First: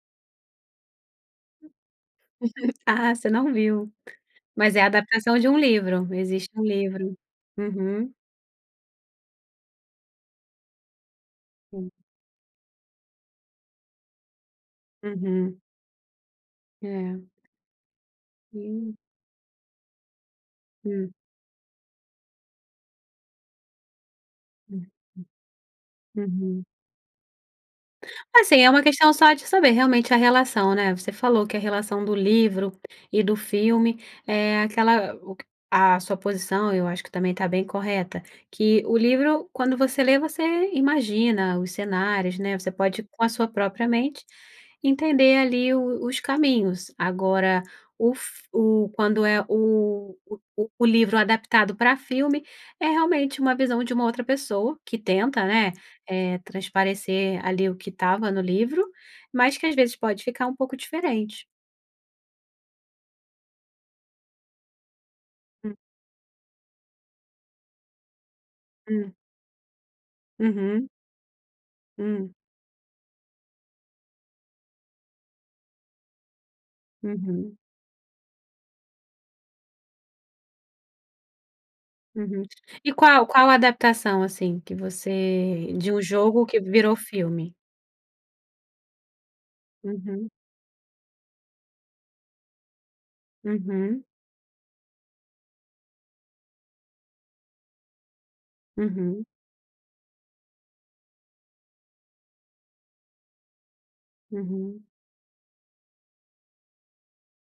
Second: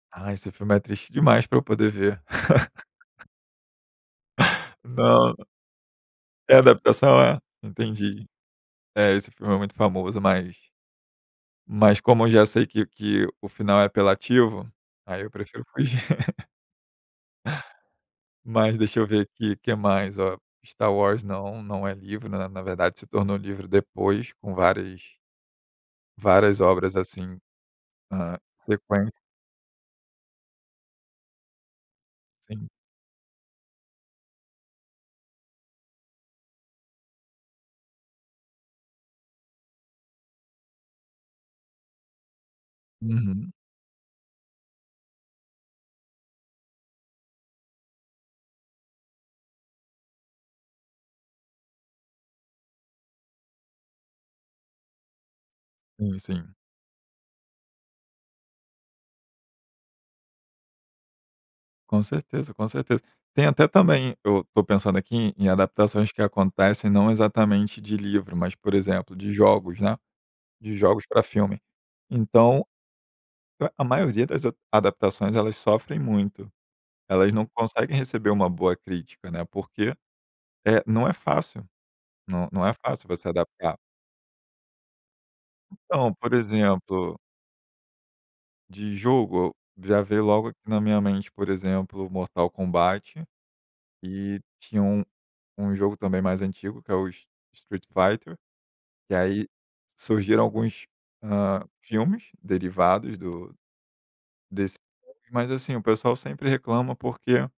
Ah, esse filme é triste demais, pra eu poder ver. Ah, você não viu? Mas, é Não, adaptação não. de um livro. Existe É um livro. adaptação, é? Uhum. Entendi. É, esse filme é muito famoso, mas Sim. mas como eu já sei que que o final é apelativo, aí eu Uhum. prefiro fugir. É. Mas, Sim. deixa eu ver aqui, que mais, ó. Star Hum. Wars, não, não é livro. Na na verdade se tornou livro depois, com Uhum. várias várias Uhum. obras, assim, na Assim, é uma questão sequência. só de saber, realmente, a relação, né. Você falou que a relação do Sim. livro e do filme é aquela, o q A sua posição, eu acho que, também, tá bem correta, que o livro, quando você lê, você imagina os cenários, né. Você pode, com a sua Uhum. própria mente, entender, ali, o os caminhos. Agora, o f o quando é o o o livro adaptado pra filme, é realmente uma visão de uma outra pessoa, que tenta, né, Sim. eh, Sim. transparecer, ali, o que estava no livro, mas que, às vezes, pode ficar um pouco diferente. Com certeza. Com certeza. Tem, até, também, eu tô pensando aqui, em Hum. adaptações que acontecem não exatamente, de livro, mas, por Hum. exemplo, de jogos, né. De Uhum. jogos pra filme. Hum. Então, a a maioria das a adaptações elas sofrem muito. Elas não Uhum. conseguem receber uma boa crítica, né, porque, eh, não é fácil, Uhum. não não é E fácil qual você qual adaptar. adaptação, assim, que você de um Então, por jogo, que virou exemplo filme? de jogo, o, já veio Uhum. logo aqui na minha mente, por exemplo, Mortal Kombat, Uhum. e tinha um um jogo também, mais antigo, que é o s Street Fighter. E, Uhum. aí, surgiram alguns, hã, filmes derivados do desse,. Uhum. [unintelligible] Mas, assim, o pessoal sempre reclama porque